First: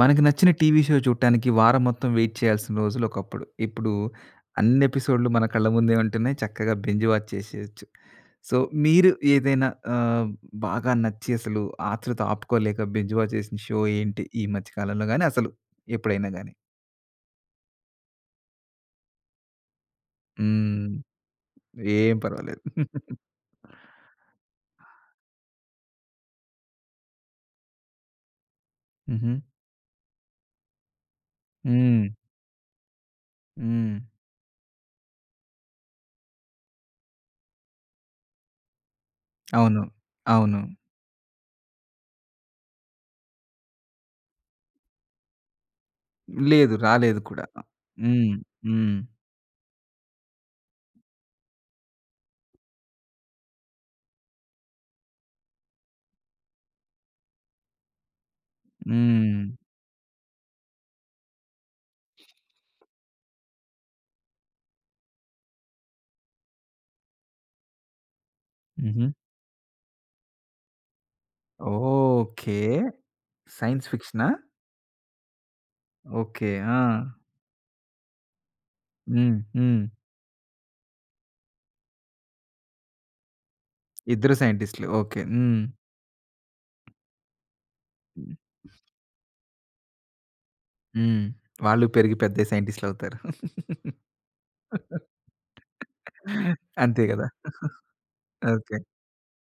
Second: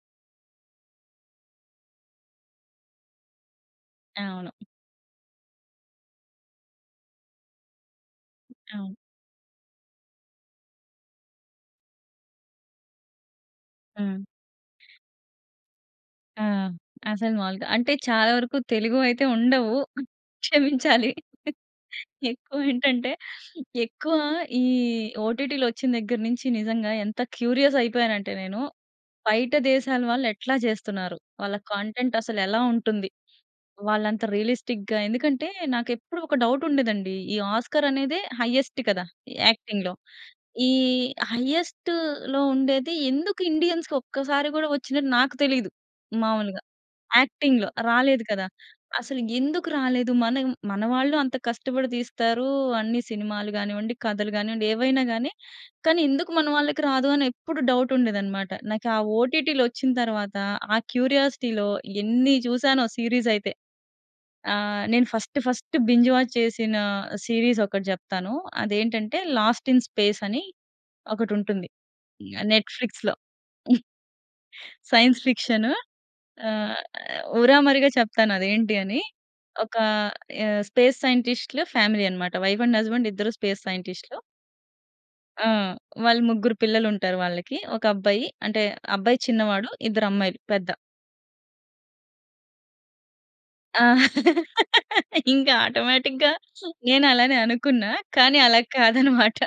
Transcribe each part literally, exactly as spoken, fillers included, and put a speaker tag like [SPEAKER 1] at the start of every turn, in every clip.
[SPEAKER 1] మనకి నచ్చిన TV show చూడటానికి, వారం మొత్తం వెయిట్ చేయాల్సిన రోజులొకప్పుడు. ఇప్పుడు
[SPEAKER 2] అవును.
[SPEAKER 1] అన్ని ఎపిసోడ్‌లు మన కళ్ళ ముందే ఉంటున్నాయి. చక్కగా బింజ్ వాచ్ చేసేయొచ్చు. సో,
[SPEAKER 2] అవును.
[SPEAKER 1] మీరు ఏదైనా ఆహ్, బాగా నచ్చి అసలు ఆత్రుత ఆపుకోలేక, బింజ్ వాచ్ చేసిన షో,
[SPEAKER 2] హ్మ్.
[SPEAKER 1] ఏంటి? ఈ మధ్య కాలంలో గాని, అసలు ఎప్పుడైనా
[SPEAKER 2] ఆ!
[SPEAKER 1] గాని?
[SPEAKER 2] అసలు మాములుగా అంటే, చాలా వరకు తెలుగు అయితే ఉండవు.
[SPEAKER 1] హ్మ్.
[SPEAKER 2] క్షమించాలి.
[SPEAKER 1] ఏం పర్వాలేదు.
[SPEAKER 2] ఎక్కువేంటంటే, ఎక్కువ ఈ ఓటిటిలొచ్చిన దగ్గర నుంచి నిజంగా ఎంత క్యూరియస్ అయిపోయాను అంటే నేను,
[SPEAKER 1] హుహు.
[SPEAKER 2] బయట దేశాల వాళ్ళు ఎట్లా చేస్తున్నారు, వాళ్ళ
[SPEAKER 1] హ్మ్.
[SPEAKER 2] కంటెంట్ అసలెలా ఉంటుంది,
[SPEAKER 1] హ్మ్.
[SPEAKER 2] వాళ్ళు అంత రియలిస్టిక్‌గా ఎందుకంటే, నాకెప్పుడు ఒక డౌట్ ఉండేదండి. ఈ ఆస్కార్ అనేదే హైఎస్ట్ కదా! ఈ
[SPEAKER 1] అవును.
[SPEAKER 2] యాక్టింగ్‌లో.
[SPEAKER 1] అవును.
[SPEAKER 2] ఈ హైఎస్ట్‌లో ఉండేది ఎందుకు ఇండియన్స్‌కీ ఒక్కసారి గూడా ఒచ్చినట్టు నాకు తెలిదు. మాములుగా
[SPEAKER 1] లేదు. రాలేదు కూడా.
[SPEAKER 2] యాక్టింగ్‌లో, రాలేదు
[SPEAKER 1] హ్మ్.
[SPEAKER 2] కదా!
[SPEAKER 1] హ్మ్.
[SPEAKER 2] అసలు ఎందుకు రాలేదు, మనం మన వాళ్ళు అంత కష్టపడి తీస్తారు. అన్ని సినిమాలు గానివ్వండి, కథలు గానివ్వండి. ఏవైనా గాని. కానీ ఎందుకు మన వాళ్ళకి రాదు, అని ఎప్పుడు డౌట్ ఉండేది అన్నమాట. నాకా
[SPEAKER 1] హ్మ్.
[SPEAKER 2] ఓటిటిలొచ్చిన తరువాత, ఆ క్యూరియాసిటీ‌లో ఎన్ని చూసానో సీరీస్ అయితే. ఆ! నేను ఫస్ట్, ఫస్ట్ బింజ్ వాచ్ చేసిన సీరీస్ ఒకటి చెప్తాను.
[SPEAKER 1] హుహు.
[SPEAKER 2] అదేంటంటే 'లాస్ట్ ఇన్ స్పేస్' అని ఒకటుంటుంది.
[SPEAKER 1] ఓహ్!
[SPEAKER 2] ఆహ్,
[SPEAKER 1] ఓకే.
[SPEAKER 2] నెట్‌ఫ్లిక్స్‌లో.
[SPEAKER 1] సైన్స్ ఫిక్షనా?
[SPEAKER 2] Science fiction.
[SPEAKER 1] ఓకే.
[SPEAKER 2] ఆహ్,
[SPEAKER 1] ఆ!
[SPEAKER 2] ఆహ్, ఊరామరిగా చెప్తాను అది ఏంటి అని.
[SPEAKER 1] హ్మ్.
[SPEAKER 2] ఒక
[SPEAKER 1] హ్మ్.
[SPEAKER 2] ఆహ్, స్పేస్ సైంటిస్ట్‌లు ఫ్యామిలీ అన్నమాట. వైఫ్ అండ్ హస్బాండ్ ఇద్దరు స్పేస్ సైంటిస్ట్‌లు.
[SPEAKER 1] ఇద్దరు సైంటిస్ట్‌లు. ఓకే.
[SPEAKER 2] ఆ!
[SPEAKER 1] హ్మ్.
[SPEAKER 2] వాళ్ళు ముగ్గురు పిల్లలుంటారు వాళ్ళకి. ఒక అబ్బాయి, అంటే అబ్బాయి చిన్నవాడు. ఇద్దరు అమ్మాయిలు పెద్ద.
[SPEAKER 1] హ్మ్. వాళ్ళు పెరిగి పెద్దయి, సైంటిస్ట్‌లవుతారు.
[SPEAKER 2] ఆ! ఇంకా ఆటోమేటిక్‌గా
[SPEAKER 1] అంతే గదా!
[SPEAKER 2] నేనలానే అనుకున్నా. కానీ అలా
[SPEAKER 1] ఓకే.
[SPEAKER 2] కాదన్నమాట.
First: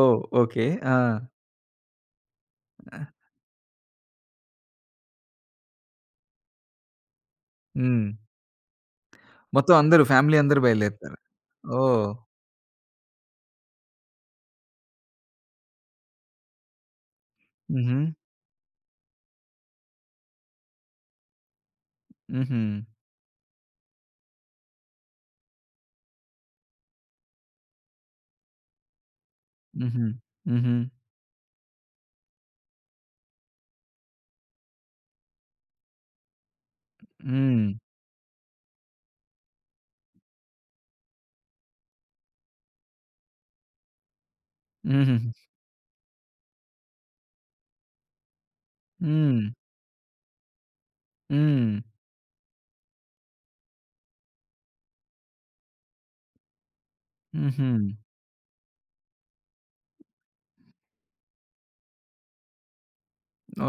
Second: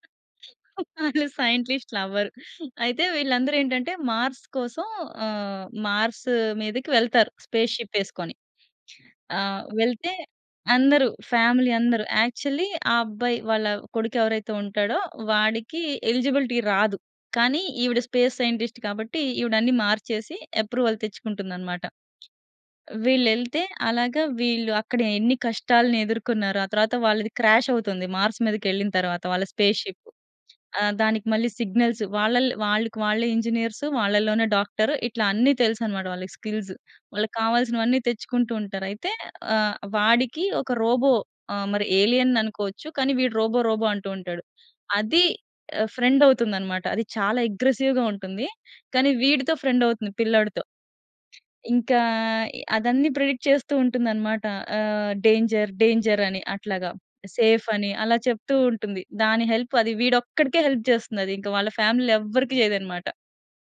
[SPEAKER 1] ఓహ్! ఓకే. ఆ!
[SPEAKER 2] వాళ్ళు సైంట్లిస్ట్‌లు అవ్వరు.
[SPEAKER 1] ఆ!
[SPEAKER 2] అయితే, వీళ్ళందరూ ఏంటంటే మార్స్ కోసం ఆహ్, మార్స్ మీదకి వెళ్తారు. స్పేస్‌షిప్
[SPEAKER 1] హ్మ్.
[SPEAKER 2] ఏసుకొని. ఆహ్,
[SPEAKER 1] మొత్తం అందరు,
[SPEAKER 2] వెళ్తే,
[SPEAKER 1] ఫ్యామిలీ అందరూ
[SPEAKER 2] అందరు
[SPEAKER 1] బయలుదేరుతారు.
[SPEAKER 2] ఫ్యామిలీ అందరూ,
[SPEAKER 1] ఓహ్!
[SPEAKER 2] యాక్చువల్లి ఆ అబ్బాయి వాళ్ళ కొడుకు ఎవరైతే ఉంటాడో, వాడికి ఎలిజిబిలిటీ రాదు. కానీ, ఈవిడ
[SPEAKER 1] హుహు.
[SPEAKER 2] స్పేస్ సైంటిస్ట్ కాబట్టి ఈవిడన్ని మార్చేసి అప్రూవల్ తెచ్చుకుంటుందన్నమాట.
[SPEAKER 1] హుహు.
[SPEAKER 2] వీళ్ళు ఎళ్తే, అలాగా వీళ్ళు అక్కడ ఎన్ని కష్టాలను ఎదుర్కొన్నారో. ఆ తరువాత వాళ్ళది క్రాష్ అవుతుంది. మార్స్ మీదకెళ్ళిన తరువాత వాళ్ళ
[SPEAKER 1] హుహు.
[SPEAKER 2] స్పేస్‌షిపు.
[SPEAKER 1] హుహు.
[SPEAKER 2] ఆహ్, దానికి మళ్ళీ సిగ్నల్స్ వాళ్ళల్లో వాళ్ళకి వాళ్ళే ఇంజినీర్సు వాళ్ళలోనే డాక్టర్, ఇట్లా అన్నీ తెలుసన్నమాట వాళ్ళకి స్కిల్స్. వాళ్ళకి
[SPEAKER 1] హ్మ్.
[SPEAKER 2] కావాల్సినవన్నీ తెచ్చుకుంటూ ఉంటారు. అయితే, ఆహ్, వాడికి ఒక రోబో ఆహ్, మరి ఎలియన్ అనుకోవచ్చు. కానీ, వీడు రోబో, రోబో అంటూ ఉంటాడు. అది
[SPEAKER 1] హుహుహు.
[SPEAKER 2] ఆహ్, ఫ్రెండ్ అవుతుందన్నమాట. అది చాలా అగ్రెసివ్‌గా ఉంటుంది. కానీ,
[SPEAKER 1] హ్మ్.
[SPEAKER 2] వీడితో ఫ్రెండ్ అవుతుంది పిల్లాడితో...
[SPEAKER 1] హ్మ్.
[SPEAKER 2] ఇంకా ఇ అదన్నీ ప్రెడిక్ట్ చేస్తూ ఉంటుందన్నమాట. ఆహ్, డేంజర్ డేంజర్ అని అట్లాగా. సేఫ్ అని
[SPEAKER 1] హుహు.
[SPEAKER 2] అలా చెప్తూ ఉంటుంది. దాని హెల్ప్ అది వీడొక్కడికే హెల్ప్ చేస్తుంది అది. ఇంక వాళ్ళ ఫ్యామిలీలో ఎవ్వరికి చేయదన్నమాట.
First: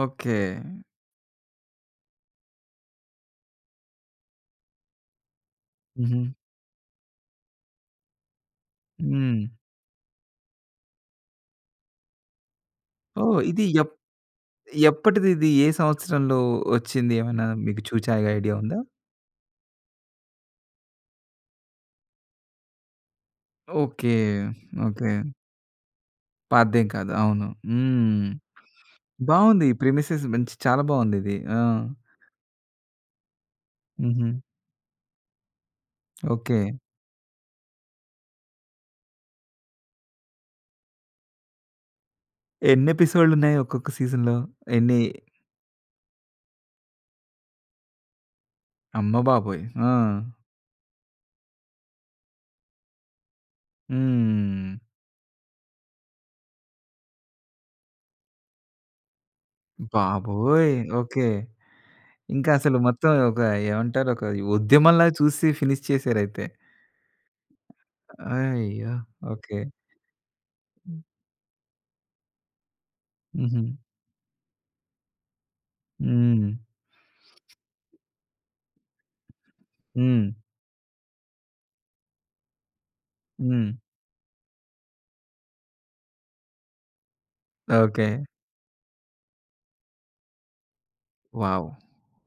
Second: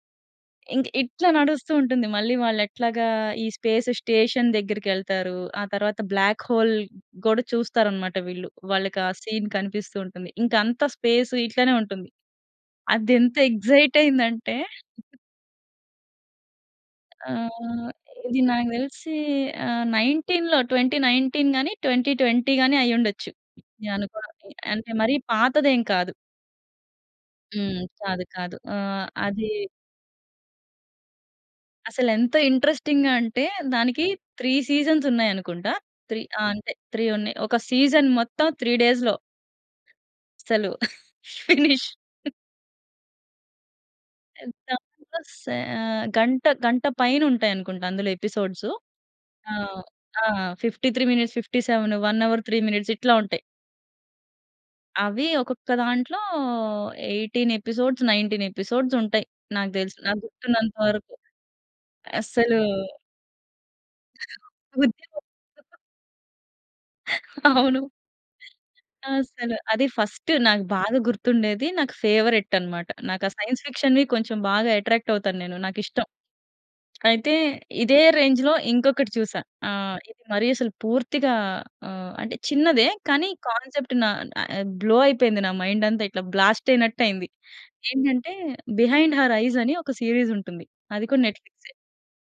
[SPEAKER 1] ఓకే.
[SPEAKER 2] ఇంక ఇట్ల నడుస్తూ ఉంటుంది మళ్ళీ వాళ్ళెట్లాగా ఈ స్పేస్ స్టేషన్ దెగ్గిరికెళ్తారూ. ఆ తర్వాత
[SPEAKER 1] హుహు.
[SPEAKER 2] బ్లాక్ హోల్ గోడ చూస్తారు అనమాట వీళ్ళు. వాళ్ళకి ఆ సీన్
[SPEAKER 1] హ్మ్.
[SPEAKER 2] కనిపిస్తూ ఉంటుంది. ఇంక అంతా స్పేస్ ఇట్లనే ఉంటుంది. అది ఎంత
[SPEAKER 1] ఓహ్! ఇది ఎప్
[SPEAKER 2] ఎక్సైట్ అయింది అంటే
[SPEAKER 1] ఎప్పటిది ఇదీ? ఏ సంవత్సరంలో వచ్చింది. ఏమైనా మీకు
[SPEAKER 2] ఆహ్,
[SPEAKER 1] చూచాయ్‌గా
[SPEAKER 2] ఇది
[SPEAKER 1] ఐడియా
[SPEAKER 2] నాకు
[SPEAKER 1] ఉందా?
[SPEAKER 2] తెలిసీ ఆహ్, నైన్టీన్‌లో ట్వెంటీ నైన్టీన్ గానీ, ట్వెంటీ ట్వెంటీ గానీ అయ్యుండచ్చు.
[SPEAKER 1] ఓకే.
[SPEAKER 2] నేననుకోవడం అంటే మరీ
[SPEAKER 1] ఓకే.
[SPEAKER 2] పాతదేం కాదు.
[SPEAKER 1] పాతదేం కాదు. అవును.
[SPEAKER 2] హ్మ్. కాదు.
[SPEAKER 1] హ్మ్.
[SPEAKER 2] కాదు. ఆహ్, అదీ
[SPEAKER 1] బావుంది. ఈ ప్రిమిసెస్ మంచి చాలా బావుంది ఇది. ఆ!
[SPEAKER 2] అసలెంత ఇంట్రెస్టింగ్‌గా అంటే దానికి
[SPEAKER 1] హుహు.
[SPEAKER 2] త్రీ సీజన్స్ ఉన్నాయి అనుకుంటా. త్రీ ఆ! అంతే.
[SPEAKER 1] ఓకే.
[SPEAKER 2] త్రీ ఉన్నాయి. ఒక సీజన్ మొత్తం త్రీ డేస్‌లో అస్సలు ఫినిష్.
[SPEAKER 1] ఎన్ని ఎపిసోడ్‌లు ఉన్నాయి ఒక్కొక్క సీజన్‌లో? ఎన్నీ
[SPEAKER 2] ఎగ్సాంపుల్‌గా సే ఆహ్, గంట గంట పైనుంటాయి అనుకుంటా అందులో ఎపిసోడ్సు.
[SPEAKER 1] అమ్మబాబోయ్!
[SPEAKER 2] ఆహ్,
[SPEAKER 1] ఆ!
[SPEAKER 2] ఆ! Fifty three minutes, fifty seven one hour three minutes ఇట్లా ఉంటాయి.
[SPEAKER 1] హ్మ్.
[SPEAKER 2] అవీ ఒక్కొక్క దాంట్లో ఎయిటీన్ ఎపిసోడ్స్, నైన్టీన్ ఎపిసోడ్స్ ఉంటాయి. నాకు దెలిసి, నాకు
[SPEAKER 1] బాబోయ్!
[SPEAKER 2] గుర్తున్నంత వరకు.
[SPEAKER 1] ఓకే. ఇంకా
[SPEAKER 2] అస్సలూ
[SPEAKER 1] అసలు మొత్తం ఒక ఏమంటారు, ఒక ఉద్యమంలా చూసి
[SPEAKER 2] [unintelligible]
[SPEAKER 1] ఫినిష్ చేశారు అయితే.
[SPEAKER 2] అవును.
[SPEAKER 1] అయ్యో!
[SPEAKER 2] అస్సల.
[SPEAKER 1] ఓకే.
[SPEAKER 2] అదీ ఫస్ట్ నాకు బాగా గుర్తుండేది. నాకు ఫేవరెట్ అనమాట. నాకు ఆ సైన్స్
[SPEAKER 1] హుహు.
[SPEAKER 2] ఫిక్షన్‌వి కొంచెం బాగా ఎట్రాక్ట్ అవుతాను నేను. నాకు ఇష్టం.
[SPEAKER 1] హ్మ్.
[SPEAKER 2] అయితే, ఇదే రేంజ్‌లో ఇంకొకటి చూశా. ఆహ్, ఇది
[SPEAKER 1] హ్మ్.
[SPEAKER 2] మరీ అసలు పూర్తిగా ఆహ్, అంటే చిన్నదే. కానీ
[SPEAKER 1] హ్మ్.
[SPEAKER 2] కాన్సెప్ట్ నా ఆహ్, బ్లో అయిపోయింది నా మైండ్ అంతా. ఇట్ల బ్లాస్ట్ అయినట్టు అయింది.
[SPEAKER 1] ఓకే.
[SPEAKER 2] ఏంటంటే, 'బిహైండ్ హర్ ఐస్' అని ఒక సీరీస్ ఉంటుంది. అది కూడా
[SPEAKER 1] వావ్!
[SPEAKER 2] నెట్‌ఫ్లిక్సే.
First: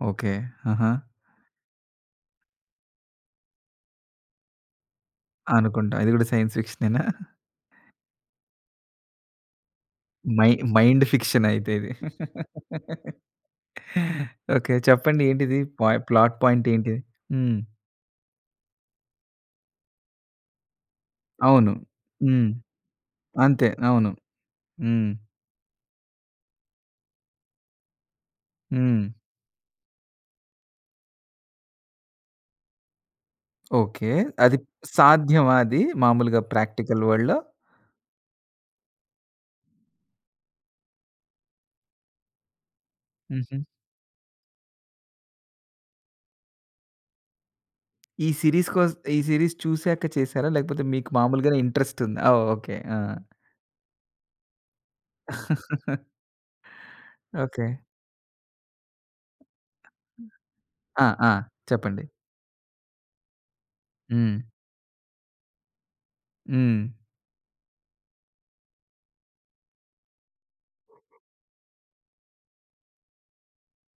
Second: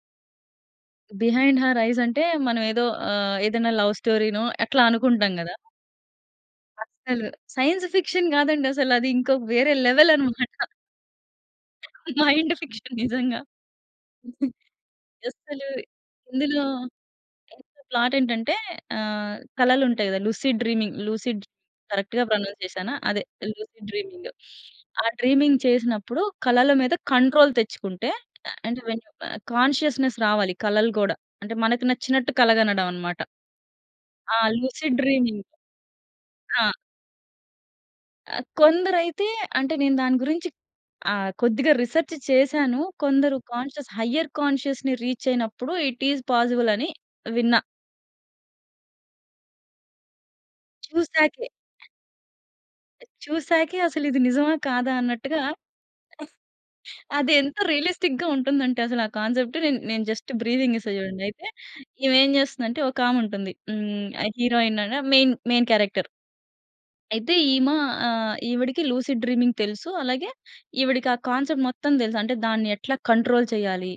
[SPEAKER 1] ఓకే. ఆహా!
[SPEAKER 2] 'బిహైండ్ హర్ ఐస్' అంటే మనం ఏదో ఆహ్, ఏదన్నా లవ్ స్టోరీనో అట్లా అనుకుంటాం గదా!
[SPEAKER 1] అనుకుంటాం. ఇది కూడా సైన్స్ ఫిక్షనేనా?
[SPEAKER 2] అస్సలు సైన్స్ ఫిక్షన్ గాదండి! అసలు అది. ఇంకో వేరే లెవెల్
[SPEAKER 1] మై
[SPEAKER 2] అనమాట.
[SPEAKER 1] మైండ్ ఫిక్షన్ అయితే ఇది.
[SPEAKER 2] మైండ్ ఫిక్షన్ నిజంగా.
[SPEAKER 1] ఓకే. చెప్పండి ఏంటిది?
[SPEAKER 2] అస్సలు.
[SPEAKER 1] పాయ్ ప్లాట్
[SPEAKER 2] ఇందులో
[SPEAKER 1] పాయింట్ ఏంటి? హ్మ్.
[SPEAKER 2] ఇందులో ప్లాట్ ఏంటంటే ఆహ్, కలలుంటాయి కదా! లుసిడ్ డ్రీమింగ్ లూసిడ్
[SPEAKER 1] అవును.
[SPEAKER 2] డ్రీమింగ్ కరెక్ట్‌గా
[SPEAKER 1] హ్మ్,
[SPEAKER 2] ప్రొనౌన్స్ చేశానా? అదే
[SPEAKER 1] అంతే.
[SPEAKER 2] లూసిడ్
[SPEAKER 1] అవును.
[SPEAKER 2] డ్రీమింగ్. ఆ
[SPEAKER 1] హ్మ్.
[SPEAKER 2] డ్రీమింగ్ చేసినప్పుడు కలల మీద కంట్రోల్ తెచ్చుకుంటే, అంటే వెన్
[SPEAKER 1] హ్మ్.
[SPEAKER 2] కాన్షియస్‌నెస్ రావాలి కలలు కూడా. అంటే మనకి నచ్చినట్టు కల గనడం అనమాట.
[SPEAKER 1] ఓకే.
[SPEAKER 2] ఆ!
[SPEAKER 1] అది
[SPEAKER 2] లూసిడ్ డ్రీమింగ్.
[SPEAKER 1] సాధ్యమా అదీ మాములుగా
[SPEAKER 2] ఆ!
[SPEAKER 1] ప్రాక్టికల్ వల్డ్‌లో?
[SPEAKER 2] కొందరైతే అంటే నేను దాని గురించి ఆహ్, కొద్దిగా రిసర్చ్ చేశాను. కొందరు
[SPEAKER 1] హుహు.
[SPEAKER 2] కాన్షియస్, హైయర్ కాన్షియస్‌ని రీచ్ అయినప్పుడు ఇట్ ఈజ్ పాజిబుల్ అని విన్నా.
[SPEAKER 1] ఈ సీరీస్ కోస్ ఈ సీరీస్ చూసాక చేసారా? లేకపోతే మీకు
[SPEAKER 2] చూసాకే.
[SPEAKER 1] మాములుగానే ఇంట్రెస్ట్ ఉందా? ఆ! ఓకె. ఆ!
[SPEAKER 2] చూసాకే అసలు ఇది నిజమా! కాదా! అన్నట్టుగా అది ఎంత
[SPEAKER 1] ఓకె.
[SPEAKER 2] రియలిస్టిక్‌గా ఉంటుంది అంటే అసలు ఆ కాన్సెప్ట్ నేన్ నేను జస్ట్ బ్రీఫింగ్ ఇస్తా
[SPEAKER 1] ఆ!
[SPEAKER 2] చూడండి.
[SPEAKER 1] ఆ!
[SPEAKER 2] అయితే,
[SPEAKER 1] చెప్పండి.
[SPEAKER 2] ఈమె ఏం జేస్తుందంటే ఒక ఆమె ఉంటుంది. హ్మ్. ఆ
[SPEAKER 1] హ్మ్.
[SPEAKER 2] హీరోయిన్ అన మెయిన్ మెయిన్ క్యారెక్టర్.
[SPEAKER 1] హ్మ్.
[SPEAKER 2] అయితే ఈమ ఆహ్, ఈవిడకి లూసిడ్ డ్రీమింగ్ తెలుసు. అలాగే ఈవిడకి ఆ కాన్సెప్ట్ మొత్తం దెలుసు అంటే దాన్ని ఎట్లా కంట్రోల్ చెయ్యాలి?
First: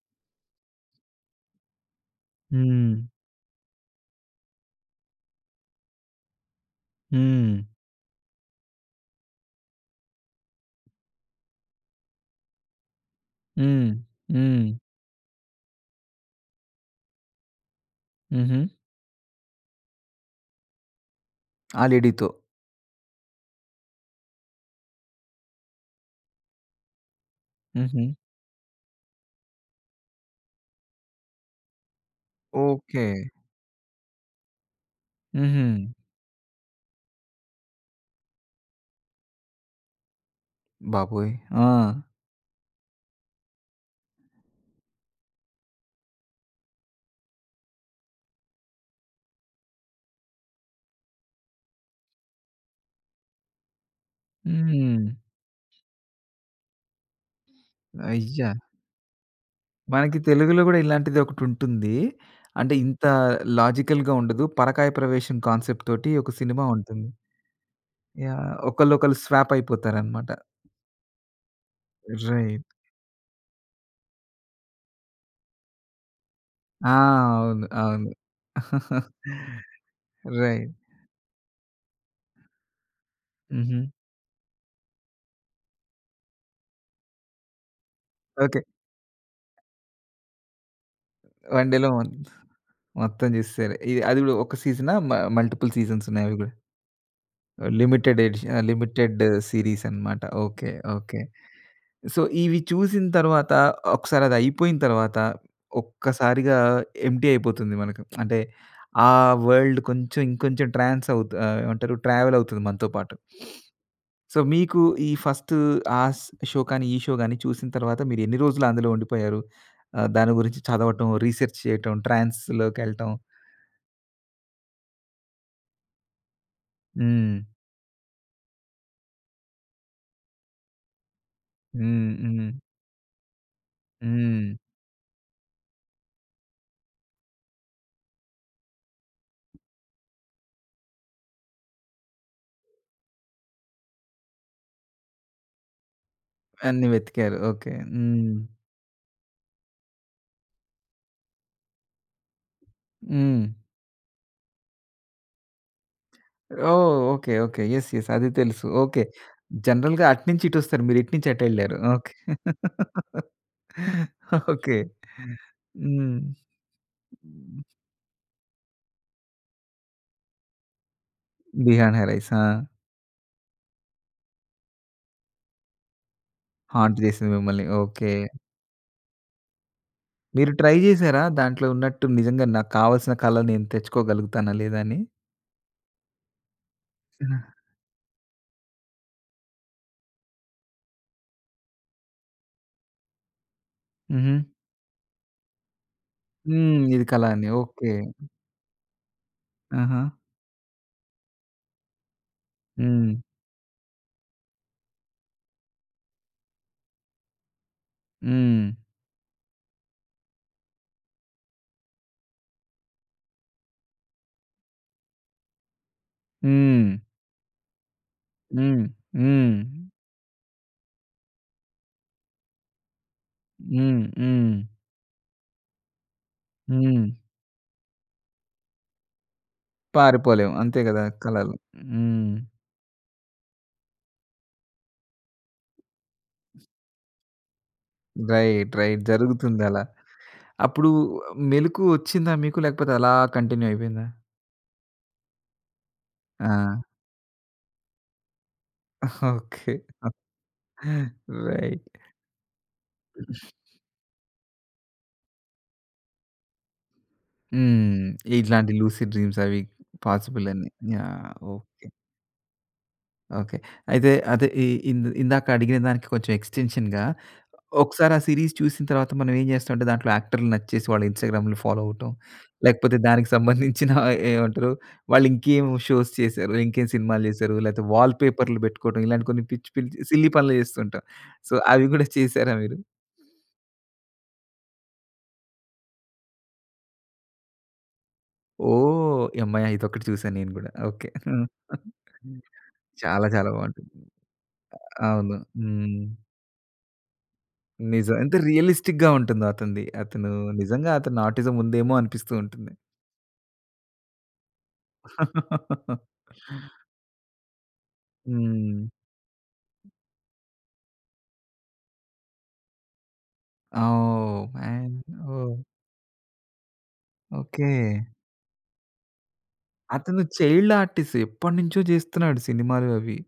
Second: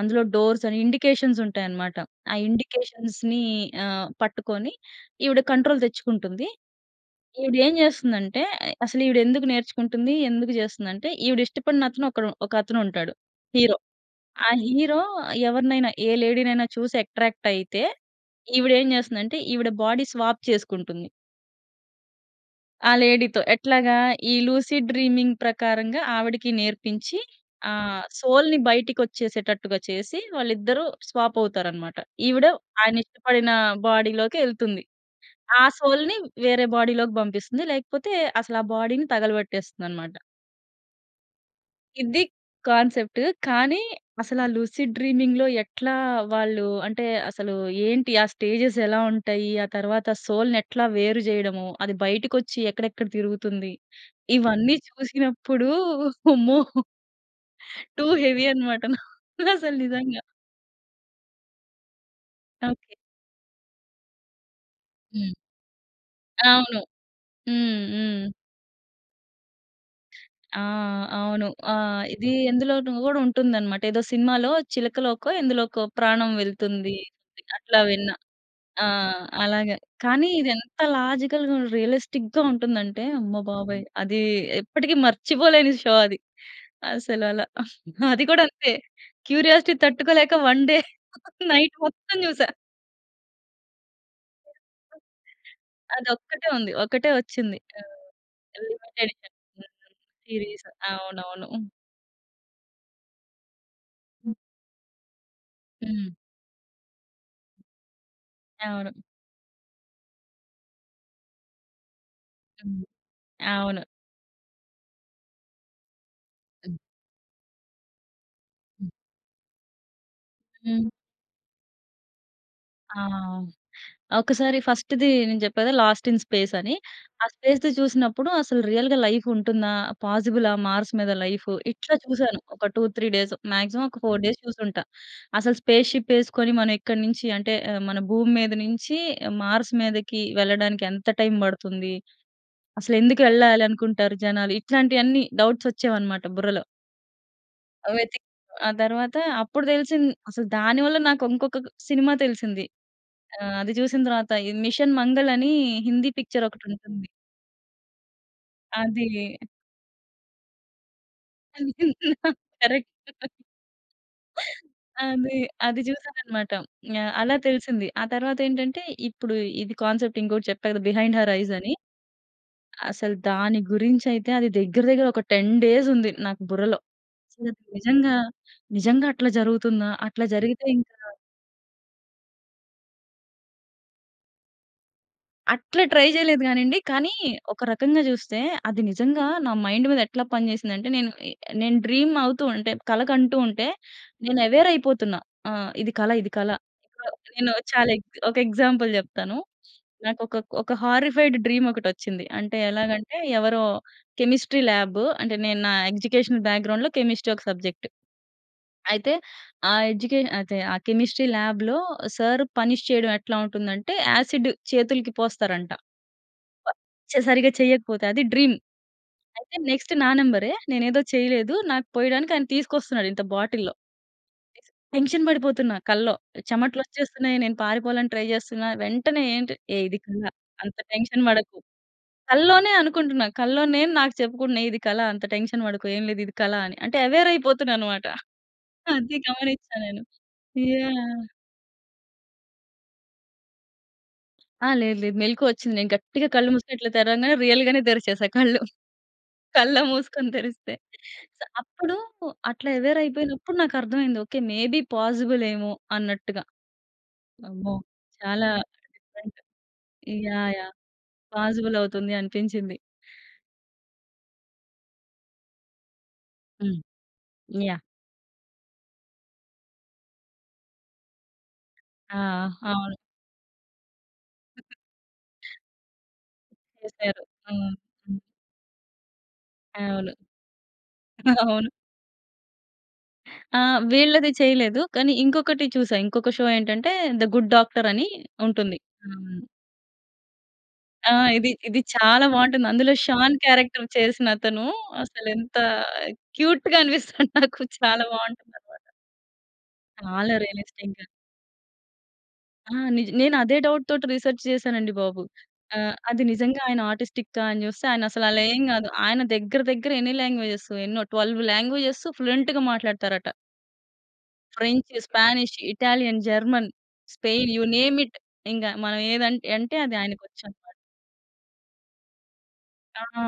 [SPEAKER 2] అందులో డోర్స్ అని ఇండికేషన్స్ ఉంటాయనమాట. ఆ
[SPEAKER 1] హ్మ్.
[SPEAKER 2] ఇండికేషన్స్‌ని ఆహ్, పట్టుకొని ఈవిడ కంట్రోల్ తెచ్చుకుంటుంది. ఈవిడ
[SPEAKER 1] హ్మ్.
[SPEAKER 2] ఏం జేస్తుందంటే అసలు ఈవిడ ఎందుకు నేర్చుకుంటుంది? ఎందుకు జేస్తుంది? అంటే, ఈవిడ ఇష్టపడిన అతను ఒకడు ఒక అతను ఉంటాడు. హీరో
[SPEAKER 1] హ్మ్.
[SPEAKER 2] ఆ
[SPEAKER 1] హ్మ్.
[SPEAKER 2] హీరో ఎవరినైనా ఏ లేడీ‌ని అయిన చూసి అట్రాక్ట్ అయితే,
[SPEAKER 1] హుహు.
[SPEAKER 2] ఈవిడ ఏం జేస్తుందంటే, ఈవిడ బాడీ స్వాప్ చేసుకుంటుంది.
[SPEAKER 1] ఆ లేడీతో?
[SPEAKER 2] ఆ లేడీ‌తో ఎట్లాగా? ఈ లూసీ డ్రీమింగ్ ప్రకారంగా ఆవిడకి నేర్పించి ఆ!
[SPEAKER 1] హుహు.
[SPEAKER 2] సోల్‌ని బయటికి ఒచ్చేసేటట్టుగా చేసి, వాళ్ళిద్దరూ స్వాప్ అవుతారనమాట. ఈవిడ ఆయన
[SPEAKER 1] ఓకె.
[SPEAKER 2] ఇష్టపడిన బాడీ‌లోకెళ్తుంది ఆ
[SPEAKER 1] హుహు.
[SPEAKER 2] సోల్‌ని వేరే బాడీ‌లోకి బంపిస్తుంది, లేకపోతే అసలు ఆ బాడీని తగలబెట్టేస్తుందనమాట.
[SPEAKER 1] బాబోయ్! ఆ!
[SPEAKER 2] ఇది కాన్సెప్ట్. కానీ అసలు ఆ 'లూసిడ్ డ్రీమింగ్‌'లో ఎట్లా వాళ్ళు అంటే అసలు ఏంటి? ఆ స్టేజ్‌స్ ఎలా ఉంటాయి? ఆ తరువాత సోల్‌ని ఎట్లా వేరు చేయడము? అది బయటకొచ్చి ఎక్కడెక్కడ తిరుగుతుంది? ఇవన్నీ
[SPEAKER 1] హ్మ్.
[SPEAKER 2] చూసినప్పుడు, అమ్మో! టూ హెవీ
[SPEAKER 1] అయ్యా!
[SPEAKER 2] అన్నమాట నాకు అసలు
[SPEAKER 1] మనకి
[SPEAKER 2] నిజంగా.
[SPEAKER 1] తెలుగులో కూడా ఇలాంటిదొకటి ఉంటుంది. అంటే
[SPEAKER 2] ఓకే.
[SPEAKER 1] ఇంత లాజికల్‌గా ఉండదు. పరకాయ
[SPEAKER 2] హ్మ్.
[SPEAKER 1] ప్రవేశం కాన్సెప్ట్‌తోటి ఒక సినిమా
[SPEAKER 2] అవును.
[SPEAKER 1] ఉంటుంది.
[SPEAKER 2] హ్మ్. హ్మ్.
[SPEAKER 1] యాహ్! ఒకళ్ళొకళ్ళు స్వాప్ అయిపోతారన్నమాట.
[SPEAKER 2] ఆ! అవును. ఆ! ఇది
[SPEAKER 1] రైట్.
[SPEAKER 2] ఎందులోనో కూడా ఉంటుందన్నమాట. ఏదో సినిమాలో చిలకలోకో, ఎందులోకో ప్రాణం
[SPEAKER 1] ఆ!
[SPEAKER 2] వెళ్తుంది.
[SPEAKER 1] అవును.
[SPEAKER 2] అట్లా విన్న.
[SPEAKER 1] అవును.
[SPEAKER 2] ఆ! అలాగే. కానీ ఇది
[SPEAKER 1] రైట్.
[SPEAKER 2] ఎంత లాజికల్‌గా, రియలిస్టిక్‌గా ఉంటుందంటే, అమ్మ బాబోయ్!
[SPEAKER 1] ఉహూ.
[SPEAKER 2] అది ఎప్పటికి మర్చిపోలేని షో అది. అసలు అలా. అది కూడా
[SPEAKER 1] ఓకే.
[SPEAKER 2] అంతే క్యూరియాసిటీ తట్టుకోలేక, వన్ డే నైట్
[SPEAKER 1] వన్డేలో
[SPEAKER 2] మొత్తం
[SPEAKER 1] మొత్తం
[SPEAKER 2] చూసా.
[SPEAKER 1] మొత్తం చేసేసారు. ఈ అది కూడా ఒక సీజనా? మ
[SPEAKER 2] [unintelligible]
[SPEAKER 1] మల్టిపుల్ సీజన్స్ ఉన్నాయా? అవి
[SPEAKER 2] అదొక్కటే
[SPEAKER 1] కూడా?
[SPEAKER 2] ఉంది. ఒకటే వచ్చింది. ఆహ్,
[SPEAKER 1] లిమిటెడ్ ఎడిషన్ ఆహ్,
[SPEAKER 2] లిమిటెడ్
[SPEAKER 1] లిమిటెడ్
[SPEAKER 2] ఇంక హ్మ్,
[SPEAKER 1] సీరీస్ అన్నమాట.
[SPEAKER 2] సీరీస్.
[SPEAKER 1] ఓకే. ఓకే.
[SPEAKER 2] అవునవును.
[SPEAKER 1] సో ఇవి చూసిన తరువాత ఒకసారి అది అయిపోయిన తరువాత
[SPEAKER 2] హ్మ్.
[SPEAKER 1] ఒక్కసారిగా ఎంప్టీ అయిపోతుంది మనకు. అంటే
[SPEAKER 2] అవును.
[SPEAKER 1] ఆ వర్ల్డ్ కొంచెం ఇంకొంచెం ట్రాన్స్ అవుత ఆహ్, ఏమంటారు? ట్రావెల్ అవుతుంది
[SPEAKER 2] హ్మ్.
[SPEAKER 1] మనతో పాటు.
[SPEAKER 2] అవును
[SPEAKER 1] సో మీకు ఈ ఫస్ట్ ఆస్ షో
[SPEAKER 2] హ్మ్.
[SPEAKER 1] కానీ ఈ షో గాని చూసిన తరువాత మీరెన్ని రోజులు అందులో ఉండిపోయారు? ఆహ్, దాని గురించి
[SPEAKER 2] హ్మ్.
[SPEAKER 1] చదవటం, రిసర్చ్ చేయటం,
[SPEAKER 2] ఆ!
[SPEAKER 1] ట్రాన్స్‌లోకెళ్ళటం
[SPEAKER 2] ఒకసారి ఫస్టుది నేను చెప్పేగా 'లాస్ట్ ఇన్ స్పేస్' అని. ఆ
[SPEAKER 1] హ్మ్.
[SPEAKER 2] స్పేస్‌ది చూసినప్పుడు అసలు రియల్‌గా లైఫ్ ఉంటుందా? పాజిబులా మార్స్ మీద లైఫూ? ఇట్లా
[SPEAKER 1] హ్మ్.
[SPEAKER 2] చూసాను
[SPEAKER 1] హ్మ్.
[SPEAKER 2] ఒక టూ, త్రీ డేస్. మాక్సిమం ఒక ఫోర్ డేస్
[SPEAKER 1] హ్మ్.
[SPEAKER 2] చూసుంటా. అసలు స్పేస్‌షిప్ వేసుకొని, మనం ఎక్కడి నుంచి అంటే ఆహ్, మన భూమి మీద నుంచి, మార్స్ మీదకి వెళ్ళడానికి ఎంత టైమ్ పడుతుంది? అసలు ఎందుకు వెళ్ళాలి అనుకుంటారు జనాలు? ఇట్లాంటివన్నీ డౌట్స్ వచ్చేవన్నమాట బుర్రలో.
[SPEAKER 1] అన్నీ వెతికారు. ఓకే.
[SPEAKER 2] వెతికి,
[SPEAKER 1] హ్మ్.
[SPEAKER 2] ఆ తరువాత అప్పుడు తెలిసింది. అసలు దాని వల్ల నాకు ఇంకొక సినిమా తెలిసింది. ఆ!
[SPEAKER 1] హ్మ్.
[SPEAKER 2] అది చూసిన తరువాత 'మిషన్ మంగల్' అని, హిందీ పిక్చర్
[SPEAKER 1] ఓహ్!
[SPEAKER 2] ఒకటుంటుంది.
[SPEAKER 1] ఓకే. ఓకే. యస్. యస్. అది తెలుసు. ఓకే.
[SPEAKER 2] అది.
[SPEAKER 1] జనరల్‌గా అటునుంచి ఇటు వస్తారు. మీరు ఇటు నుంచి అటెళ్ళారు. ఓకే.
[SPEAKER 2] కరెక్ట్.
[SPEAKER 1] ఓకే.
[SPEAKER 2] అది, అది చూసాను
[SPEAKER 1] హ్మ్.
[SPEAKER 2] అన్నమాట. యాహ్. అలా
[SPEAKER 1] హ్మ్.
[SPEAKER 2] తెలిసింది. ఆ తరువాతేంటంటే, ఇప్పుడు ఇది కాన్సెప్ట్ ఇంకొకటి చెప్పా కదా! 'బిహైండ్ హర్ ఐస్' అని.
[SPEAKER 1] Behind her Eyes. ఆ!
[SPEAKER 2] అసలు దాని గురించి అయితే అది దగ్గర దగ్గర ఒక టెన్ డేస్ ఉంది నాకు బుర్రలో.
[SPEAKER 1] హాంట్ చేసింది మిమ్మల్ని. ఓకే.
[SPEAKER 2] నిజంగా నిజంగా అట్లా జరుగుతుందా? అట్లా
[SPEAKER 1] మీరు
[SPEAKER 2] జరిగితే
[SPEAKER 1] ట్రై
[SPEAKER 2] ఇంకా
[SPEAKER 1] చేసారా దాంట్లో ఉన్నట్టు నిజంగా నాకు కావాల్సిన కలలు నేను తెచ్చుకోగలుగుతానా లేదా! అని?
[SPEAKER 2] అట్లా ట్రై చేయలేదు కాని అండి. కానీ ఒక రకంగా చూస్తే అది నిజంగా నా మైండ్ మీద ఎట్లా పని చేసింది అంటే, నేను ఆహ్, నేను డ్రీమ్ అవుతూ ఉంటే, కల కంటూ ఉంటే. నేను
[SPEAKER 1] హుహు.
[SPEAKER 2] ఎవేర్ అయిపోతున్న. ఆ! ఇది కల ఇది కల
[SPEAKER 1] హ్మ్. ఇది కల అని.
[SPEAKER 2] నేను ఛ
[SPEAKER 1] ఓకే.
[SPEAKER 2] ఒక ఎగ్జాంపుల్ చెప్తాను.
[SPEAKER 1] ఆహా!
[SPEAKER 2] నాకొక ఒక హారిఫైడ్ డ్రీమ్ ఒకటి వచ్చింది. అంటే ఎలాగంటే,
[SPEAKER 1] హ్మ్.
[SPEAKER 2] ఎవరో కెమిస్ట్రీ లాబ్ అంటే నేను నా ఎగ్జుకేషన్ బ్యాక్‌గ్రౌండ్‌లో కెమిస్ట్రీ ఒక సబ్జెక్ట్.
[SPEAKER 1] హ్మ్.
[SPEAKER 2] అయితే ఆ ఎడ్యుకేష అదె ఆ కెమిస్ట్రీ లాబ్‌లో సర్ పనిష్ చేయడం ఎట్లా ఉంటుంది అంటే? యాసిడ్ చేతులకి పోస్తారంట.
[SPEAKER 1] హ్మ్.
[SPEAKER 2] ప చె సరిగ్గా చేయకపోతే అది డ్రీమ్
[SPEAKER 1] హ్మ్. హ్మ్.
[SPEAKER 2] అయితే నెక్స్ట్ నా నంబరె నేనేదో చేయలేదు. నాకు పోయడానికి ఆయన తీసుకొస్తున్నాడు ఇంత బాటిల్‌లో.
[SPEAKER 1] హ్మ్. హ్మ్.
[SPEAKER 2] తీస్ టెన్షన్ పడిపోతున్న కల్లో.
[SPEAKER 1] హ్మ్.
[SPEAKER 2] చమటలొచ్చేస్తున్నాయి. నేను పారిపోవాలని ట్రై చేస్తున్న. వెంటనే ఏంటి, ఏ ఇది కల
[SPEAKER 1] పారిపోలేము.
[SPEAKER 2] అంత
[SPEAKER 1] అంతే కదా!
[SPEAKER 2] టెన్షన్
[SPEAKER 1] కలలు.
[SPEAKER 2] పడకు
[SPEAKER 1] హ్మ్.
[SPEAKER 2] కల్లోనే అనుకుంటున్న కల్లో నేను నాకు చెప్పుకుంటున్నా. ఇది కల అంత టెన్షన్ పడకు ఏమి లేదు ఇది కల అని. అంటే ఎవేర్ అయిపోతున్నా అన్నమాట.
[SPEAKER 1] రైట్. రైట్.
[SPEAKER 2] అది
[SPEAKER 1] జరుగుతుంది
[SPEAKER 2] గమనించాను
[SPEAKER 1] అలా.
[SPEAKER 2] నేను.
[SPEAKER 1] అప్పుడు
[SPEAKER 2] యాహ్!
[SPEAKER 1] మెలుకువ వచ్చిందా మీకు? లేకపోతే అలా కంటిన్యూ అయిపోయిందా?
[SPEAKER 2] ఆ! లేదు. లేదు. మెలుకువ వచ్చింది. నేను గట్టిగా కళ్ళు మూసుకొని
[SPEAKER 1] ఆ!
[SPEAKER 2] ఇట్ల తెరవంగానే రియల్ గానే తెరిచేసా కళ్ళు.
[SPEAKER 1] ఓకే.
[SPEAKER 2] కళ్ళ మూసుకొని తెరిస్తే స్
[SPEAKER 1] రైట్.
[SPEAKER 2] అప్పుడు అట్లా ఎవేర్ అయిపోయినప్పుడు నాకర్థమైంది. ఓకే. మే బి పాజిబుల్ ఏమో అన్నట్టుగా. అమ్మో!
[SPEAKER 1] హ్మ్.
[SPEAKER 2] చాలా
[SPEAKER 1] ఇట్లాంటి లూసి డ్రీమ్స్
[SPEAKER 2] నిజంగా
[SPEAKER 1] అవి పాసిబుల్
[SPEAKER 2] యాహ్!
[SPEAKER 1] అని.
[SPEAKER 2] యాహ్!
[SPEAKER 1] యాహ్!
[SPEAKER 2] Possible
[SPEAKER 1] okay.
[SPEAKER 2] అవుతుంది అనిపించింది.
[SPEAKER 1] ఓకే. అయితే అదే ఇ ఇంద్ ఇందాక అడిగిన దానికి కొంచెం
[SPEAKER 2] హ్మ్.
[SPEAKER 1] ఎక్స్‌టెన్‌‌షన్‌గా
[SPEAKER 2] యాహ్.
[SPEAKER 1] ఒకసారి ఆ సీరీస్ చూసిన తర్వాత మనం ఏం చేస్తామంటే దాంట్లో యాక్టర్లు నచ్చేసి వాళ్ళ ఇన్‌స్టా‌గ్రాములు ఫాలో అవ్వటం.
[SPEAKER 2] ఆ!
[SPEAKER 1] లేకపోతే
[SPEAKER 2] అవును.
[SPEAKER 1] దానికి సంబంధించిన ఏమంటారు వాళ్ళు ఇంకేం షోస్ చేశారు? ఇంకేం
[SPEAKER 2] చేసారు.
[SPEAKER 1] సినిమాలు చేసారు?
[SPEAKER 2] హ్మ్.
[SPEAKER 1] లేకపోతే
[SPEAKER 2] హ్మ్.
[SPEAKER 1] వాల్‌పేపర్‌లు పెట్టుకోవడం ఇలాంటి కొన్ని పిచ్చి, పిచ్చి
[SPEAKER 2] అవును.
[SPEAKER 1] సిల్లీ పనులు చేస్తూ ఉంటాం. సో,
[SPEAKER 2] అవును.
[SPEAKER 1] అవి కూడా చేశారా మీరు?
[SPEAKER 2] ఆ! వీళ్ళది చేయలేదు. కానీ ఇంకొకటి చూసా. ఇంకొక షో ఏంటంటే 'ద గుడ్ డాక్టర్' అని ఉంటుంది.
[SPEAKER 1] ఓహ్!
[SPEAKER 2] హ్మ్.
[SPEAKER 1] యమ్మయ్య! ఇదొక్కటి చూశాను నేను కూడా. ఓకే.
[SPEAKER 2] ఆ
[SPEAKER 1] హ్మ్.
[SPEAKER 2] ఇది, ఇది చాలా బావుంటుంది. అందులో
[SPEAKER 1] చాలా
[SPEAKER 2] షాన్
[SPEAKER 1] చాలా
[SPEAKER 2] క్యారెక్టర్
[SPEAKER 1] బావుంటుంది.
[SPEAKER 2] చేసిన అతను అసలు
[SPEAKER 1] అవును.
[SPEAKER 2] ఎంత
[SPEAKER 1] హ్మ్.
[SPEAKER 2] క్యూట్‌గా అనిపిస్తుంది నాకు. చాలా
[SPEAKER 1] నిజం. ఎంత
[SPEAKER 2] బావుంటుందనమాట.
[SPEAKER 1] రియలిస్టిక్‌గా ఉంటుందో అతనిది. అతను
[SPEAKER 2] చాలా
[SPEAKER 1] నిజంగా
[SPEAKER 2] రియలిస్టిక్‌గా
[SPEAKER 1] అతని ఆటిజం ఉందేమో అనిపిస్తూ ఉంటుంది.
[SPEAKER 2] ఆ నిజ నేనదే డౌట్‌తోటి రిసర్చ్ చేశానండి బాబు. ఆహ్, అది నిజంగా ఆయన ఆటిస్టికా అని చూస్తే ఆయనసలలా ఏం కాదు.
[SPEAKER 1] హ్మ్.
[SPEAKER 2] ఆయన దగ్గర, దగ్గర ఎన్ని లాంగ్వేజెస్ ఎన్నో ట్వెల్వ్ లాంగ్వేజ‌స్ ఫ్లూయెంట్‌గా మాట్లాడుతారట.
[SPEAKER 1] ఆ! ఓహ్!
[SPEAKER 2] ఫ్రెంచు,
[SPEAKER 1] మ్యాన్
[SPEAKER 2] స్పానిష్,
[SPEAKER 1] ఓహ్!
[SPEAKER 2] Italian, German, Spain you name
[SPEAKER 1] okay.
[SPEAKER 2] It ఇంగా మనం ఏది అన్ అంటే అది ఆయనకి
[SPEAKER 1] అతను
[SPEAKER 2] వచ్చునమాట.
[SPEAKER 1] చైల్డ్ ఆర్టిస్టు ఎప్పటినుంచో చేస్తున్నాడు సినిమాలు,
[SPEAKER 2] ఆ!
[SPEAKER 1] అవి.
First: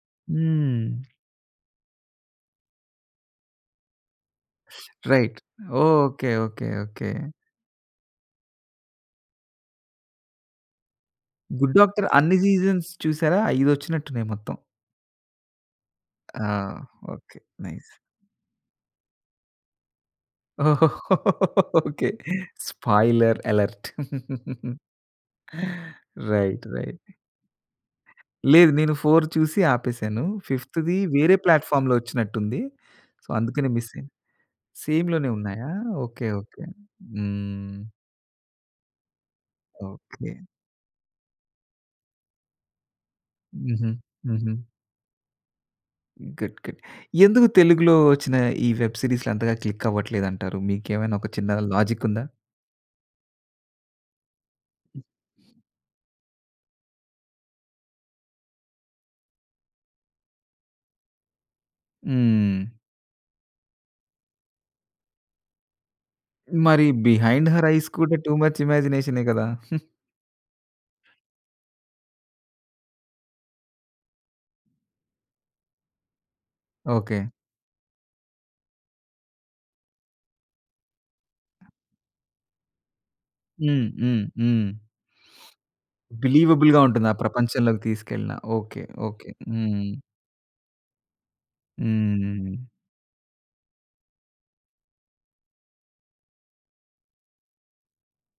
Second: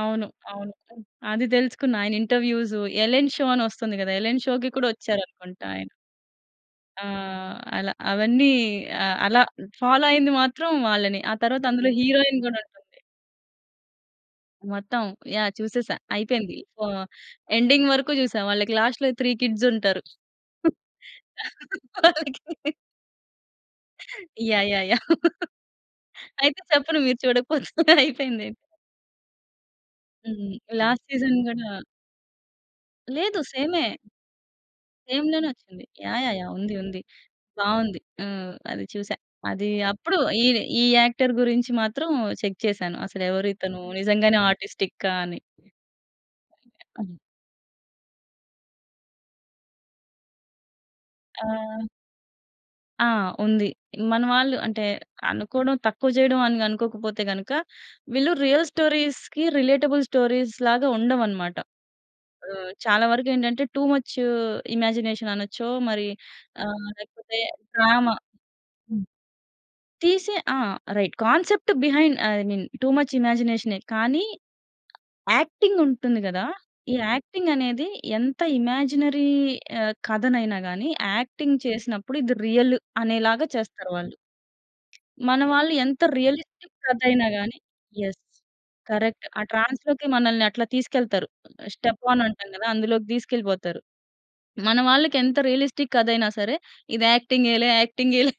[SPEAKER 2] అవును. అవును.
[SPEAKER 1] హ్మ్.
[SPEAKER 2] హ్మ్. అది తెలుసుకున్న. ఆయన ఇంటర్వ్యూసు 'ఎలెన్ షో' అని వస్తుంది కదా! ఎలెన్ షో‌కి కూడా
[SPEAKER 1] రైట్.
[SPEAKER 2] వచ్చారనుకుంటా ఆయన.
[SPEAKER 1] ఓహ్! ఓకే. ఓకే.
[SPEAKER 2] ఆ!
[SPEAKER 1] ఓకే.
[SPEAKER 2] అలా అవన్నీ ఆహ్, అలా ఫాలో అయ్యింది మాత్రం వాళ్ళనే. ఆ తరువాత
[SPEAKER 1] 'గుడ్
[SPEAKER 2] అందులో
[SPEAKER 1] డాక్టర్' అన్ని
[SPEAKER 2] హీరోయిన్ కూడా
[SPEAKER 1] సీజన్స్
[SPEAKER 2] ఉంటుంది.
[SPEAKER 1] చూసారా? ఐదు వచ్చినట్టు ఉన్నాయి మొత్తం.
[SPEAKER 2] మొత్తం యాహ్! చూసేసా,
[SPEAKER 1] ఆ!
[SPEAKER 2] అయిపోయింది. ఆహ్,
[SPEAKER 1] ఓకే.
[SPEAKER 2] Ending
[SPEAKER 1] nice.
[SPEAKER 2] వరకు చూసా. వాళ్ళకి లాస్ట్‌లో త్రీ కిడ్స్ ఉంటారు.
[SPEAKER 1] ఓహో! ఓకే.
[SPEAKER 2] వాళ్ళకి.
[SPEAKER 1] Spoiler alert.
[SPEAKER 2] Yeah! Yeah! Yeah! అయితే
[SPEAKER 1] రైట్
[SPEAKER 2] చెప్పను
[SPEAKER 1] రైట్.
[SPEAKER 2] మీరు చూడకపోతే అయిపోయింది.
[SPEAKER 1] లేదు. నేను ఫోర్ చూసి ఆపేసాను.
[SPEAKER 2] హ్మ్.
[SPEAKER 1] ఫిఫ్త్‌‌ది
[SPEAKER 2] లాస్ట్
[SPEAKER 1] వేరే
[SPEAKER 2] సీజన్ గూడా
[SPEAKER 1] ప్లాట్‌ఫార్మ్‌లో వచ్చినట్టు ఉంది. సో,
[SPEAKER 2] లేదు.
[SPEAKER 1] అందుకనే
[SPEAKER 2] సేమే.
[SPEAKER 1] మిస్ అయ్యా. సేమ్‌
[SPEAKER 2] సేమ్‌
[SPEAKER 1] లోనే
[SPEAKER 2] లోనే
[SPEAKER 1] ఉన్నాయా?
[SPEAKER 2] వచ్చింది. Yeah!
[SPEAKER 1] Okay.
[SPEAKER 2] Yeah! Yeah!
[SPEAKER 1] Okay.
[SPEAKER 2] ఉంది, ఉంది.
[SPEAKER 1] హ్మ్.
[SPEAKER 2] బావుంది. ఆహ్, అది చూసా. అది అప్పుడు
[SPEAKER 1] ఓకే.
[SPEAKER 2] ఈ ఈ యాక్టర్ గురించి మాత్రం చెక్ చేశాను. అసలు ఎవరు ఇతను
[SPEAKER 1] హుహు.
[SPEAKER 2] నిజంగానే
[SPEAKER 1] హుహు.
[SPEAKER 2] ఆర్టిస్టికా అని.
[SPEAKER 1] Good good. ఎందుకు తెలుగులో వచ్చిన ఈ వెబ్ సీరీస్‌లు అంతగా క్లిక్ అవ్వట్లేదంటారు? మీకేమైనా ఒక చిన్న
[SPEAKER 2] ఆ!
[SPEAKER 1] లాజిక్ ఉందా?
[SPEAKER 2] ఆ! ఉంది. మన వాళ్ళు అంటే, అనుకోవడం, తక్కువ చేయడం, అని అనుకోకపోతే గనుక, వీళ్ళు రియల్ స్టోరీస్‌కి రిలేటబుల్ స్టోరీస్ లాగా, ఉండవు అన్నమాట.
[SPEAKER 1] హ్మ్.
[SPEAKER 2] ఆహ్, చాలా వరకు ఏంటంటే, టూ ముచ్ ఇమాజినేషన్ అనచ్చో, మరి
[SPEAKER 1] మరి
[SPEAKER 2] ఆహ్, లేకపోతే
[SPEAKER 1] బిహైండ్ హర్ ఐస్
[SPEAKER 2] డ్రామా
[SPEAKER 1] కూడా టూ ముచ్
[SPEAKER 2] హ్మ్.
[SPEAKER 1] ఇమాజినేషనే కదా!
[SPEAKER 2] తీసే ఆ! Right, concept behind I mean too much ఇమాజినేషనే కానీ, యాక్టింగ్ ఉంటుంది గదా! ఈ
[SPEAKER 1] ఓకే.
[SPEAKER 2] యాక్టింగ్ అనేది, ఎంత ఇమాజినరీ ఆహ్, కథనైనా గాని యాక్టింగ్ చేసినప్పుడు. ఇది రియల్ అనేలాగా
[SPEAKER 1] హ్మ్.
[SPEAKER 2] చేస్తారు వాళ్ళు.
[SPEAKER 1] హ్మ్. హ్మ్.
[SPEAKER 2] మన వాళ్ళు ఎంత రియలిస్టిక్
[SPEAKER 1] బిలీవబుల్‌గా
[SPEAKER 2] కథ
[SPEAKER 1] ఉంటుంది, ఆ
[SPEAKER 2] అయినా గాని
[SPEAKER 1] ప్రపంచంలోకి
[SPEAKER 2] యెస్!
[SPEAKER 1] తీసుకెళ్ళినా. ఓకే.
[SPEAKER 2] కరెక్ట్.
[SPEAKER 1] ఓకే.
[SPEAKER 2] ఆ
[SPEAKER 1] హ్మ్.
[SPEAKER 2] ట్రాన్స్‌లోకి మనల్ని అట్లా తీసుకెళ్తారు. ఆహ్, స్టెప్ ఆన్ అంటాం
[SPEAKER 1] హ్మ్.
[SPEAKER 2] కదా! అందులోకి తీసుకెళ్ళిపోతారు. మన వాళ్ళకి ఎంత రియలిస్టిక్ కథ అయినా సరే! ఇది యాక్టింగేలే, యాక్టింగేలే,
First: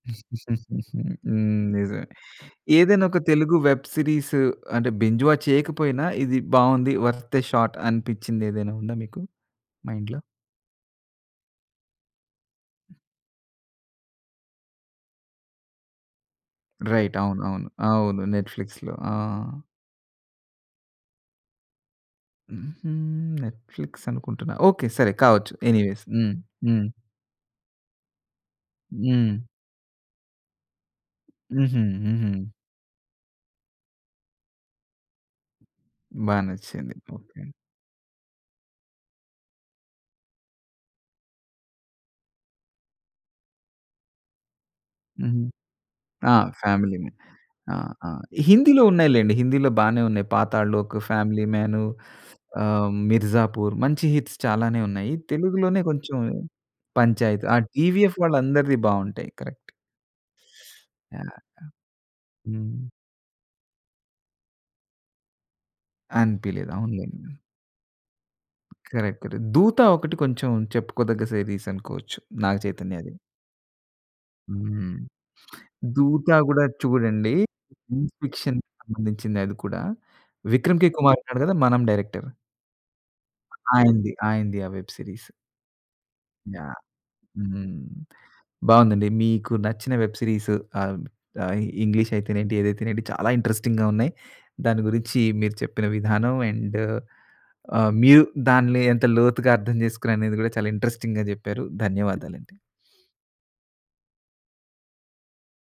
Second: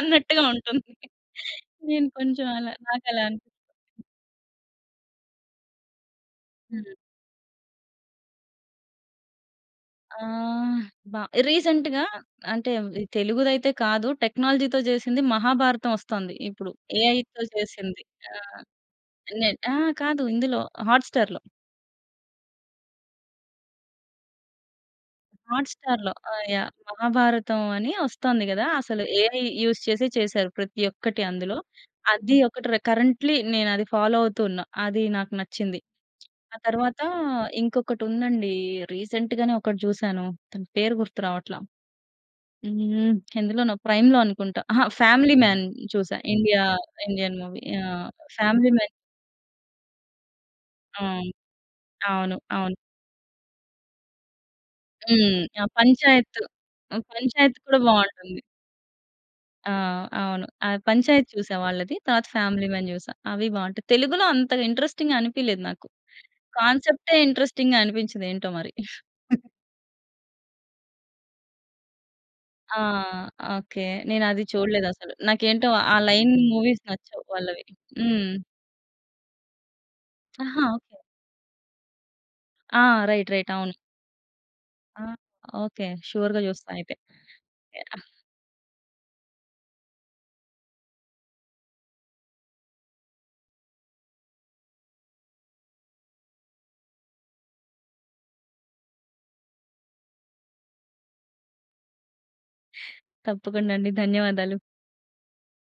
[SPEAKER 2] అన్నట్టుగా ఉంటుంది.
[SPEAKER 1] హ్మ్, నిజమే.
[SPEAKER 2] నేను కొంచెం అలా,
[SPEAKER 1] ఏదైనా
[SPEAKER 2] నాకు
[SPEAKER 1] ఒక
[SPEAKER 2] అలా అన్
[SPEAKER 1] తెలుగు వెబ్ సీరీస్ అంటే బింజ్ వాచ్ చేయకపోయినా, ఇది
[SPEAKER 2] హ్మ్.
[SPEAKER 1] బాగుంది, వర్త్ ఏ షాట్ అనిపించింది ఏదైనా ఉందా మీకు? మైండ్‌లో?
[SPEAKER 2] ఆహ్, బా రీసెంట్‌గా అంటే, తెలుగుది అయితే కాదు. టెక్నాలజీతో చేసింది. మహాభారతం వొస్తోంది. ఇప్పుడు
[SPEAKER 1] రైట్
[SPEAKER 2] ఏఐతో
[SPEAKER 1] అవునవును.
[SPEAKER 2] చేసింది
[SPEAKER 1] అవును.
[SPEAKER 2] ఆహ్,
[SPEAKER 1] నెట్‌ఫ్లిక్స్‌లో. ఆ!
[SPEAKER 2] ఇనెట్ ఆ కాదు, ఇందులో హాట్ స్టార్‌లో.
[SPEAKER 1] హుహు. నెట్‌ఫ్లిక్స్ అనుకుంటున్నా. ఓకే. సరే కావచ్చు
[SPEAKER 2] హాట్
[SPEAKER 1] ఎనీవేస్.
[SPEAKER 2] స్టార్‌లో. ఆ
[SPEAKER 1] హ్మ్.
[SPEAKER 2] యాహ్!
[SPEAKER 1] హ్మ్.
[SPEAKER 2] మహాభారతం అని ఒస్తుంది గదా. అసలు ఏఐ
[SPEAKER 1] హ్మ్.
[SPEAKER 2] యూజ్ చేసి చేసారు. ప్రతి ఒక్కటి అందులో.
[SPEAKER 1] హుహు.
[SPEAKER 2] అది
[SPEAKER 1] హుహు.
[SPEAKER 2] ఒకటి రె కరెంట్‌లీ నేను అది ఫాలో అవుతు ఉన్న. అది నాకు నచ్చింది.
[SPEAKER 1] బాగా
[SPEAKER 2] ఆ
[SPEAKER 1] నచ్చింది.
[SPEAKER 2] తరువాత
[SPEAKER 1] ఓకే.
[SPEAKER 2] ఇంకొకటి ఉందండి. రీసెంట్‌గానే ఒకటి చూసాను. దాని పేరు గుర్తు రావట్ల. హ్మ్. ఎందులోనో ప్రైమ్‌లో అనుకుంటా. అహ! 'ఫ్యామిలీ
[SPEAKER 1] హ్మ్.
[SPEAKER 2] మాన్' చూసా.
[SPEAKER 1] ఆ!
[SPEAKER 2] India
[SPEAKER 1] 'Family Man.'
[SPEAKER 2] Indian movie
[SPEAKER 1] ఆ!
[SPEAKER 2] ఆహ్
[SPEAKER 1] ఆ! ఇ
[SPEAKER 2] 'ఫ్యామిలీ
[SPEAKER 1] హిందీలో
[SPEAKER 2] మాన్.'
[SPEAKER 1] ఉన్నాయిలెండి. హిందీలో బానే ఉన్నాయి. 'పాతాళ లోక్,'
[SPEAKER 2] అవును.
[SPEAKER 1] 'ఫ్యామిలీ మాను'.
[SPEAKER 2] అవును. అవును.
[SPEAKER 1] `ఆహ్, 'మీర్జాపూర్' మంచి హిట్స్ చాలానే ఉన్నాయి.
[SPEAKER 2] హ్మ్. ఆ!
[SPEAKER 1] తెలుగులోనే కొంచెం
[SPEAKER 2] 'పంచాయత్
[SPEAKER 1] 'పంచాయత్.' ఆ
[SPEAKER 2] పంచాయత్' కూడా
[SPEAKER 1] టీవీఎఫ్
[SPEAKER 2] బావుంటుంది.
[SPEAKER 1] వాళ్ళందరిది బాగుంటాయి. కరెక్ట్.
[SPEAKER 2] ఆ! అవును. ఆ
[SPEAKER 1] యాహ్!
[SPEAKER 2] 'పంచాయత్'
[SPEAKER 1] యాహ్!
[SPEAKER 2] చూసా వాళ్ళది. తరువాత 'ఫ్యామిలీ మాన్'
[SPEAKER 1] హ్మ్.
[SPEAKER 2] చూసా. అవి బాగుంటాయి. తెలుగులో అంత ఇంట్రెస్టింగ్‌గా అనిపియలేదు నాకు.
[SPEAKER 1] అనిపియలేదు.
[SPEAKER 2] కాన్సెప్టే
[SPEAKER 1] అవునులెండి.
[SPEAKER 2] ఇంట్రెస్టింగ్‌గా అనిపించదు ఏంటో మరి.
[SPEAKER 1] కరెక్ట్. కరెక్ట్. 'దూత' ఒకటి కొంచెం, చెప్పుకోదగ్గ సీరీస్ అనుకోవచ్చు. నాగ
[SPEAKER 2] ఆ!
[SPEAKER 1] చైతన్యది.
[SPEAKER 2] ఓకే. నేను అది చూడలేదు
[SPEAKER 1] హ్మ్.
[SPEAKER 2] అసలు. నాకు ఏంటో ఆ
[SPEAKER 1] 'దూత'
[SPEAKER 2] లైన్
[SPEAKER 1] గూడా
[SPEAKER 2] మూవీస్ నచ్చవు
[SPEAKER 1] చూడండి.
[SPEAKER 2] వాళ్ళవి.
[SPEAKER 1] సైన్స్
[SPEAKER 2] హ్మ్.
[SPEAKER 1] ఫిక్షన్‌కి సంబంధించిందె అది కూడా.
[SPEAKER 2] ఆహా!
[SPEAKER 1] విక్రమ్‌ కే
[SPEAKER 2] ఓకే.
[SPEAKER 1] కుమార్ ఉన్నాడు కదా! మనం డైరెక్టర్.
[SPEAKER 2] ఆ! రైట్. రైట్. అవును.
[SPEAKER 1] ఆయనది. ఆయనది. ఆ వెబ్
[SPEAKER 2] ఆ!
[SPEAKER 1] సీరీస్.
[SPEAKER 2] ఓకే. సూర్‌గా చూస్తా
[SPEAKER 1] యాహ్!
[SPEAKER 2] అయితే. ఎ
[SPEAKER 1] హ్మ్. బాగుందండి. మీకు నచ్చిన వెబ్ సిరీసు. ఆహ్, ఆహ్, ఇంగ్లీష్ అయితేనేంటి, ఏదైతే ఏంటి. చాలా ఇంట్రెస్టింగ్‌గా ఉన్నాయి. దాని గురించి మీరు చెప్పిన విధానం. అండు, ఆహ్, మీరు దాన్లో ఎంత లోతుగా అర్థం చేసుకునారు అనేది గూడా, చాలా ఇంట్రెస్టింగ్‌గా చెప్పారు. ధన్యవాదాలండి.
[SPEAKER 2] తప్పకుండా అండి. ధన్యవాదాలు.